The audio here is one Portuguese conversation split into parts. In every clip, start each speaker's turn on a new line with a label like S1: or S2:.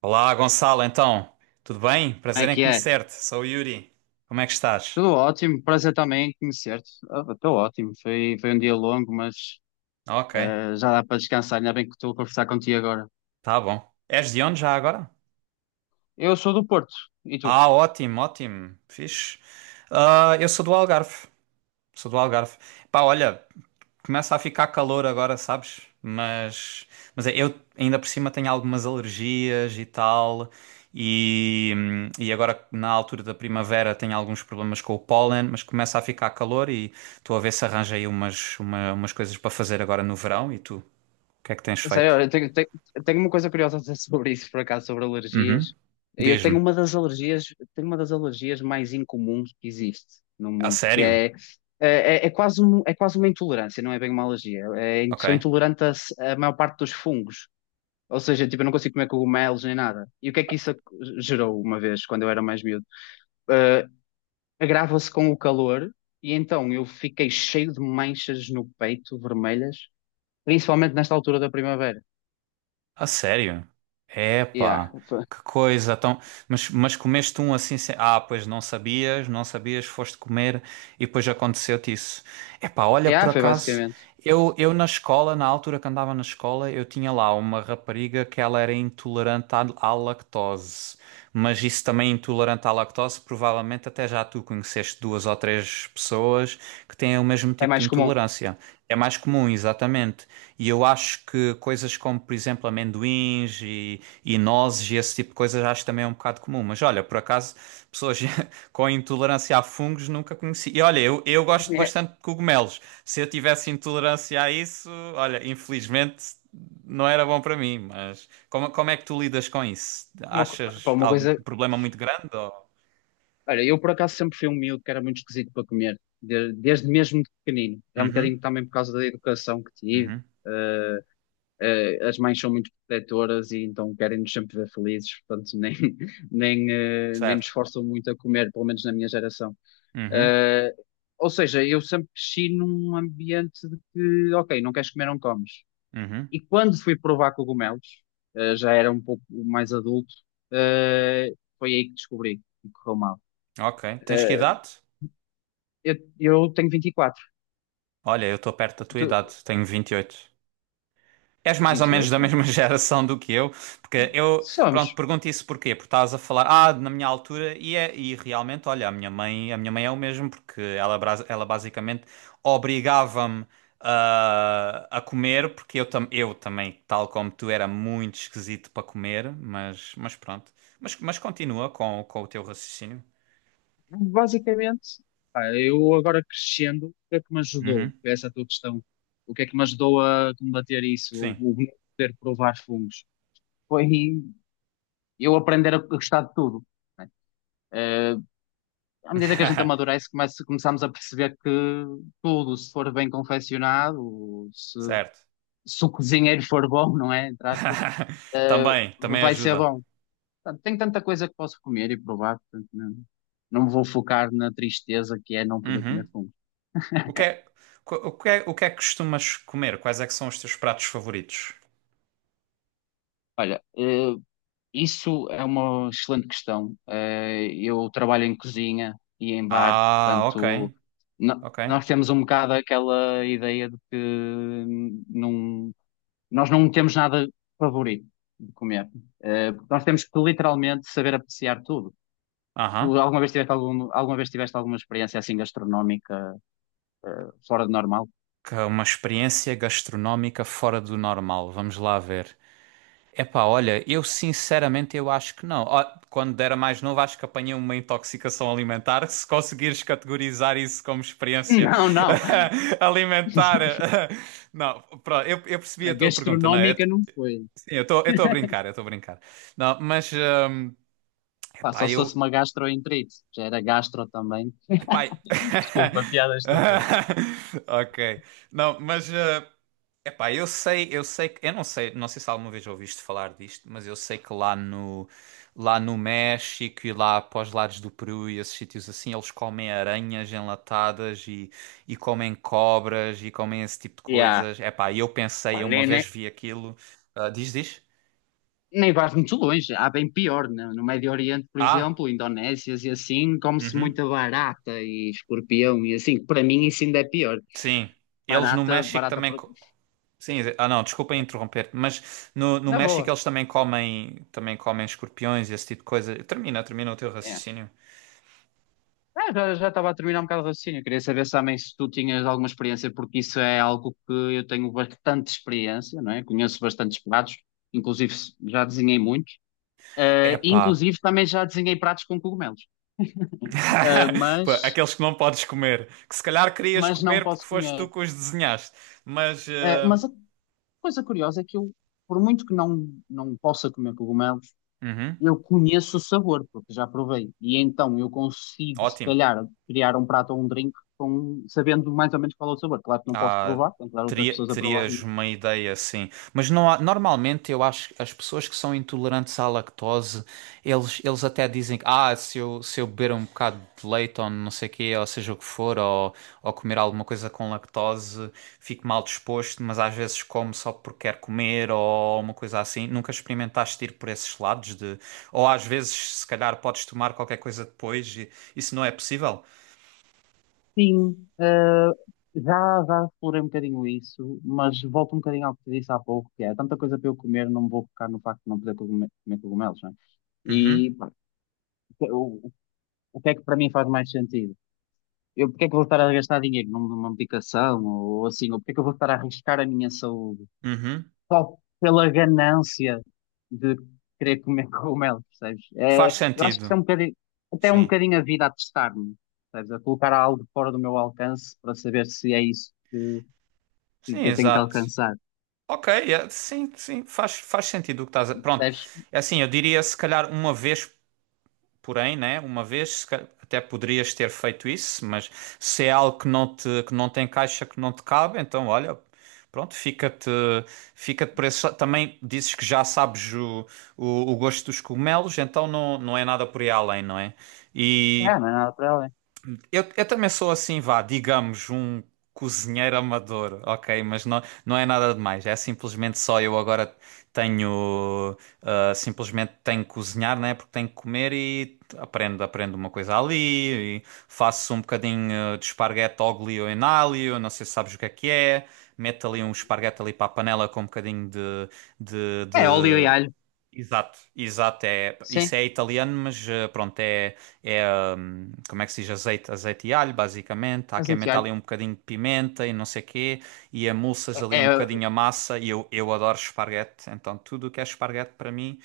S1: Olá, Gonçalo, então, tudo bem?
S2: Como
S1: Prazer
S2: é
S1: em
S2: que é?
S1: conhecer-te. Sou o Yuri. Como é que estás?
S2: Tudo ótimo, prazer também em conhecer-te. Estou ótimo, foi um dia longo, mas
S1: Ok,
S2: já dá para descansar, ainda bem que estou a conversar contigo agora.
S1: tá bom. És de onde já agora?
S2: Eu sou do Porto, e tu?
S1: Ah, ótimo, ótimo. Fixe. Ah, eu sou do Algarve. Sou do Algarve. Pá, olha, começa a ficar calor agora, sabes? Mas é, eu ainda por cima tenho algumas alergias e tal. E agora na altura da primavera tenho alguns problemas com o pólen, mas começa a ficar calor e estou a ver se arranjo aí umas coisas para fazer agora no verão. E tu, o que é que tens feito?
S2: Sério, eu tenho uma coisa curiosa a dizer sobre isso, por acaso, sobre alergias.
S1: Uhum.
S2: Eu tenho
S1: Diz-me.
S2: uma das alergias, tenho uma das alergias mais incomuns que existe no
S1: A
S2: mundo, que
S1: sério?
S2: é quase uma intolerância, não é bem uma alergia. É, sou
S1: Ok.
S2: intolerante a maior parte dos fungos. Ou seja, tipo, eu não consigo comer cogumelos nem nada. E o que é que isso gerou uma vez, quando eu era mais miúdo? Eh, Agrava-se com o calor e então eu fiquei cheio de manchas no peito, vermelhas, principalmente nesta altura da primavera.
S1: A sério?
S2: Yeah,
S1: Epá, que coisa tão. Mas comeste um assim sem... Ah, pois não sabias, não sabias, foste comer e depois aconteceu-te isso. Epá, olha, por
S2: yeah, foi
S1: acaso,
S2: basicamente.
S1: eu na escola, na altura que andava na escola, eu tinha lá uma rapariga que ela era intolerante à lactose. Mas isso também é intolerante à lactose, provavelmente até já tu conheceste duas ou três pessoas que têm o mesmo
S2: É
S1: tipo de
S2: mais comum.
S1: intolerância. É mais comum, exatamente. E eu acho que coisas como, por exemplo, amendoins e nozes e esse tipo de coisas acho que também é um bocado comum. Mas olha, por acaso, pessoas com intolerância a fungos nunca conheci. E olha, eu gosto bastante de cogumelos. Se eu tivesse intolerância a isso, olha, infelizmente não era bom para mim. Mas como, é que tu lidas com isso?
S2: É pá,
S1: Achas
S2: uma
S1: algum
S2: coisa.
S1: problema muito grande? Ou...
S2: Olha, eu por acaso sempre fui um miúdo que era muito esquisito para comer, desde mesmo de pequenino. É um
S1: Uhum,
S2: bocadinho também por causa da educação que tive.
S1: uhum,
S2: ah, As mães são muito protetoras e então querem-nos sempre ver felizes, portanto nem, nem nos
S1: certo.
S2: forçam muito a comer, pelo menos na minha geração.
S1: Uhum,
S2: Eh, ou seja, eu sempre cresci num ambiente de que, ok, não queres comer, não comes.
S1: uhum.
S2: E quando fui provar cogumelos, já era um pouco mais adulto, eh, foi aí que descobri que correu mal.
S1: Ok. Tens que
S2: Eh,
S1: idade?
S2: eu, eu tenho 24,
S1: Olha, eu estou perto da tua
S2: tu,
S1: idade, tenho 28. És mais ou
S2: vinte e
S1: menos da
S2: oito,
S1: mesma geração do que eu, porque eu, pronto,
S2: Somos.
S1: pergunto isso porquê? Porque estás a falar, ah, na minha altura, e realmente, olha, a minha mãe é o mesmo, porque ela, ela basicamente obrigava-me, a comer, porque eu também, tal como tu, era muito esquisito para comer, mas pronto. Mas continua com o teu raciocínio.
S2: Basicamente, pá, eu agora crescendo, o que é que me ajudou?
S1: Uhum.
S2: Essa é a tua questão. O que é que me ajudou a combater isso? O,
S1: Sim.
S2: o poder provar fungos? Foi eu aprender a gostar de tudo. Né? Eh, À medida que a gente amadurece, começamos a perceber que tudo, se for bem confeccionado, se,
S1: Certo.
S2: se o cozinheiro for bom, não é? Entre aspas,
S1: Também
S2: vai ser
S1: ajuda.
S2: bom. Portanto, tem tanta coisa que posso comer e provar, portanto, não, não me vou focar na tristeza que é não poder
S1: Uhum.
S2: comer fungos.
S1: O que é, o que é que costumas comer? Quais é que são os teus pratos favoritos?
S2: Olha, isso é uma excelente questão. Eu trabalho em cozinha e em bar,
S1: Ah, ok,
S2: portanto, no-
S1: ok.
S2: nós temos um bocado aquela ideia de que não, nós não temos nada favorito de comer. Porque nós temos que literalmente saber apreciar tudo. Tu
S1: Aham.
S2: alguma vez tiveste alguma experiência assim gastronómica, eh, fora de normal?
S1: Que é uma experiência gastronómica fora do normal. Vamos lá ver. Epá, olha, eu sinceramente eu acho que não. Ó, quando era mais novo, acho que apanhei uma intoxicação alimentar. Se conseguires categorizar isso como experiência
S2: Não, não.
S1: alimentar. Não, pronto, eu percebi
S2: A
S1: a tua pergunta, não é?
S2: gastronómica não foi.
S1: Sim, eu estou a brincar, eu estou a brincar. Não, mas,
S2: Pá,
S1: epá,
S2: só se fosse uma gastroenterite, já era gastro também.
S1: pai.
S2: Desculpa, piada estúpida.
S1: Ok. Não, mas, epá, eu sei que eu não sei se alguma vez ouviste falar disto, mas eu sei que lá no México e lá para os lados do Peru e esses sítios assim, eles comem aranhas enlatadas e comem cobras e comem esse tipo de
S2: Yeah.
S1: coisas. Epá, e eu pensei,
S2: Pá,
S1: eu uma
S2: nem, nem,
S1: vez vi aquilo. Ah, diz, diz?
S2: nem vais muito longe, há bem pior. No Médio Oriente, por
S1: Ah,
S2: exemplo, Indonésias e assim, come-se
S1: uhum,
S2: muita barata e escorpião e assim, que para mim isso ainda é pior.
S1: sim. Eles no
S2: Barata,
S1: México
S2: barata,
S1: também. Sim, não, desculpa interromper, mas no
S2: na
S1: México
S2: boa.
S1: eles também comem escorpiões e esse tipo de coisa. Termina, termina o teu
S2: É.
S1: raciocínio.
S2: Ah, já estava a terminar um bocado o raciocínio. Queria saber também se tu tinhas alguma experiência, porque isso é algo que eu tenho bastante experiência, não é? Conheço bastantes pratos, inclusive já desenhei muitos.
S1: Epá.
S2: Inclusive também já desenhei pratos com cogumelos. Eh,
S1: Pô,
S2: mas,
S1: aqueles que não podes comer, que se calhar querias
S2: mas não
S1: comer porque
S2: posso
S1: foste tu
S2: comer.
S1: que os desenhaste, mas,
S2: Mas a coisa curiosa é que eu, por muito que não possa comer cogumelos,
S1: uhum,
S2: eu conheço o sabor, porque já provei. E então eu consigo, se
S1: ótimo.
S2: calhar, criar um prato ou um drink com, sabendo mais ou menos qual é o sabor. Claro que não posso
S1: Ah,
S2: provar, tenho que dar outras
S1: teria,
S2: pessoas a provar.
S1: terias
S2: Mas
S1: uma ideia, sim. Mas não há- normalmente eu acho que as pessoas que são intolerantes à lactose, eles até dizem que, se eu beber um bocado de leite ou não sei o quê, ou seja o que for, ou comer alguma coisa com lactose, fico mal disposto, mas às vezes como só porque quero comer ou uma coisa assim. Nunca experimentaste ir por esses lados de... Ou às vezes, se calhar, podes tomar qualquer coisa depois e isso não é possível.
S2: sim, já explorei um bocadinho isso, mas volto um bocadinho ao que te disse há pouco, que é há tanta coisa para eu comer, não me vou focar no facto de não poder comer cogumelos, não é?
S1: Uhum,
S2: E pá, o, o que é que para mim faz mais sentido? Eu, porque é que vou estar a gastar dinheiro numa medicação ou assim? Ou porque é que eu vou estar a arriscar a minha saúde?
S1: uhum.
S2: Só pela ganância de querer comer cogumelo, percebes?
S1: Faz
S2: É, eu acho que isso
S1: sentido,
S2: é um bocadinho, até é um
S1: sim.
S2: bocadinho a vida a testar-me, percebes? A colocar algo fora do meu alcance para saber se é isso que
S1: Sim,
S2: eu tenho que
S1: exato.
S2: alcançar,
S1: Ok, sim, sim, faz sentido o que estás a... Pronto,
S2: percebes?
S1: é assim, eu diria se calhar uma vez, porém, né? Uma vez, se calhar, até poderias ter feito isso, mas se é algo que não te, que não tem caixa, que não te cabe, então olha, pronto, fica-te, fica-te por esse... Também dizes que já sabes o gosto dos cogumelos, então não, não é nada por aí além, não é?
S2: É,
S1: E
S2: não é nada para além.
S1: eu também sou assim, vá, digamos, um cozinheiro amador, ok? Mas não, não é nada demais. É simplesmente só eu agora tenho. Simplesmente tenho que cozinhar, né? Porque tenho que comer e aprendo uma coisa ali. E faço um bocadinho, de esparguete ao ou em alho, não sei se sabes o que é que é. Meto ali um esparguete ali para a panela com um bocadinho de...
S2: É óleo e alho,
S1: Exato, exato. É, isso
S2: sim,
S1: é italiano, mas, pronto, é como é que se diz? Azeite, azeite e alho, basicamente. Há quem
S2: azeite e
S1: meta ali
S2: alho.
S1: um bocadinho de pimenta e não sei quê, e amulsas ali
S2: É, é
S1: um
S2: é
S1: bocadinho a massa. E eu adoro esparguete, então tudo o que é esparguete para mim,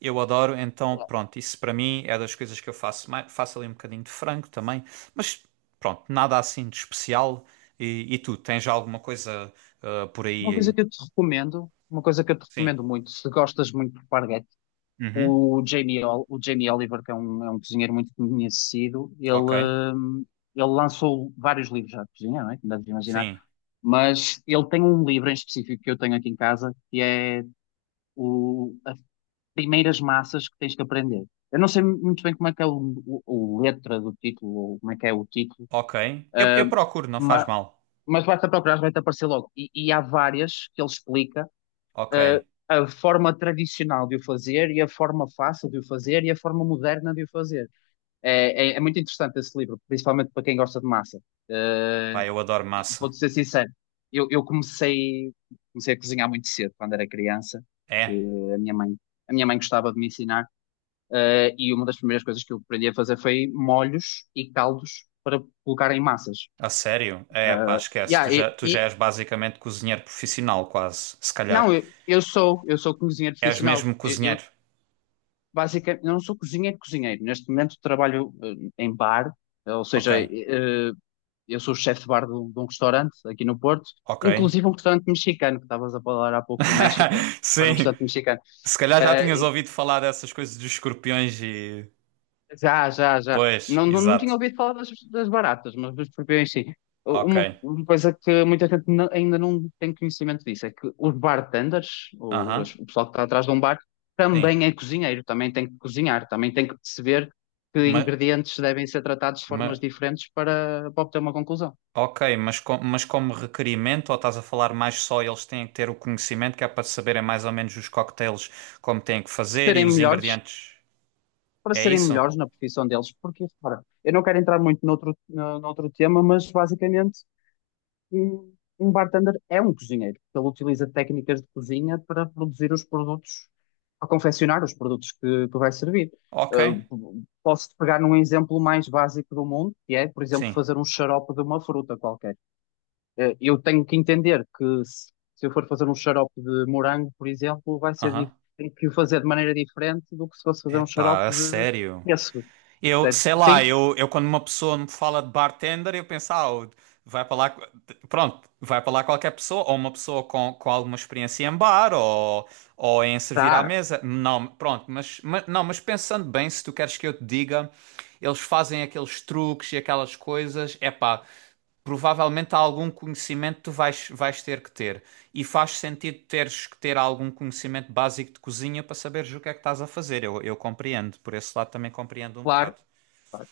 S1: eu adoro. Então pronto, isso para mim é das coisas que eu faço. Faço ali um bocadinho de frango também, mas pronto, nada assim de especial. E tu, tens já alguma coisa, por
S2: uma
S1: aí?
S2: coisa que eu te recomendo, uma coisa que eu te
S1: Sim.
S2: recomendo muito, se gostas muito de parguetes.
S1: Uhum.
S2: O Jamie Oliver, que é um, cozinheiro muito conhecido,
S1: Ok,
S2: hum, ele lançou vários livros já de cozinha, não é? Como deves imaginar.
S1: sim.
S2: Mas ele tem um livro em específico que eu tenho aqui em casa, que é as primeiras massas que tens que aprender. Eu não sei muito bem como é que é o letra do título, ou como é que é o título,
S1: Ok. Eu procuro, não faz
S2: mas,
S1: mal.
S2: mas basta procurar, vai-te aparecer logo. E há várias que ele explica,
S1: Ok.
S2: a forma tradicional de o fazer e a forma fácil de o fazer e a forma moderna de o fazer. É muito interessante esse livro, principalmente para quem gosta de massa. Eh,
S1: Pá, eu adoro massa.
S2: Vou-te ser sincero, eu comecei a cozinhar muito cedo, quando era criança, que
S1: É?
S2: a minha mãe gostava de me ensinar, e uma das primeiras coisas que eu aprendi a fazer foi molhos e caldos para colocar em massas.
S1: A sério?
S2: Eh,
S1: É, pá, esquece. Tu
S2: yeah,
S1: já, tu já és basicamente cozinheiro profissional, quase. Se calhar.
S2: não, eu sou cozinheiro
S1: És
S2: profissional.
S1: mesmo cozinheiro.
S2: Basicamente, eu não sou cozinheiro, cozinheiro. Neste momento trabalho em bar, ou
S1: Ok.
S2: seja, eu sou o chefe de bar de um restaurante aqui no Porto,
S1: Ok.
S2: inclusive um restaurante mexicano, que estavas a falar há pouco do México, para um
S1: Sim.
S2: restaurante mexicano.
S1: Se calhar já tinhas
S2: Eh, e-
S1: ouvido falar dessas coisas dos escorpiões e.
S2: Já, já, já.
S1: Pois,
S2: Não, não, não tinha
S1: exato.
S2: ouvido falar das baratas, mas dos escorpiões sim.
S1: Ok.
S2: Uma coisa que muita gente ainda não tem conhecimento disso é que os bartenders,
S1: Aham.
S2: o pessoal que está atrás de um bar,
S1: Sim.
S2: também é cozinheiro, também tem que cozinhar, também tem que perceber que
S1: Mas.
S2: ingredientes devem ser tratados de formas diferentes para obter uma conclusão.
S1: Ok, mas como requerimento, ou estás a falar mais só eles têm que ter o conhecimento que é para saberem mais ou menos os cocktails como têm que fazer e
S2: Serem
S1: os
S2: melhores,
S1: ingredientes?
S2: para
S1: É
S2: serem
S1: isso?
S2: melhores na profissão deles, porque, repara, eu não quero entrar muito noutro, noutro tema, mas basicamente um, um bartender é um cozinheiro, porque ele utiliza técnicas de cozinha para produzir os produtos, para confeccionar os produtos que vai servir.
S1: Ok,
S2: Posso pegar num exemplo mais básico do mundo, que é, por exemplo,
S1: sim.
S2: fazer um xarope de uma fruta qualquer. Eu tenho que entender que se eu for fazer um xarope de morango, por exemplo,
S1: Aham.
S2: tenho que o fazer de maneira diferente do que se fosse fazer um xarope
S1: Epá, a
S2: de
S1: sério?
S2: pêssego.
S1: Eu,
S2: Portanto,
S1: sei lá,
S2: sim,
S1: eu quando uma pessoa me fala de bartender, eu penso, vai para lá, pronto, vai para lá qualquer pessoa, ou uma pessoa com alguma experiência em bar, ou em servir à
S2: tá,
S1: mesa. Não, pronto, não, pensando bem, se tu queres que eu te diga, eles fazem aqueles truques e aquelas coisas, é pá, provavelmente há algum conhecimento que tu vais ter que ter. E faz sentido teres que ter algum conhecimento básico de cozinha para saberes o que é que estás a fazer. Eu compreendo, por esse lado também compreendo um bocado.
S2: claro. Claro.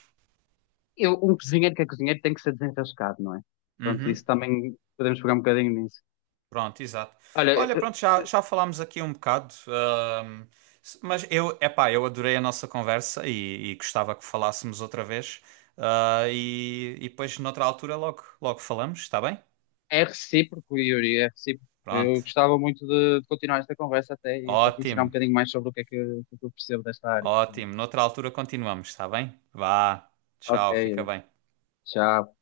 S2: Um cozinheiro que é cozinheiro tem que ser desenrascado, não é? Portanto,
S1: Uhum.
S2: isso também podemos pegar um bocadinho nisso.
S1: Pronto, exato.
S2: Olha,
S1: Olha, pronto, já falámos aqui um bocado, mas eu adorei a nossa conversa e gostava que falássemos outra vez. Ah, e depois, noutra altura, logo, logo falamos, está bem?
S2: é recíproco, Yuri, é recíproco.
S1: Pronto,
S2: Eu gostava muito de continuar esta conversa até e para te ensinar um
S1: ótimo,
S2: bocadinho mais sobre o que é que eu percebo desta área.
S1: ótimo. Noutra altura continuamos, está bem? Vá,
S2: Ok,
S1: tchau, fica
S2: Yuri.
S1: bem.
S2: Tchau.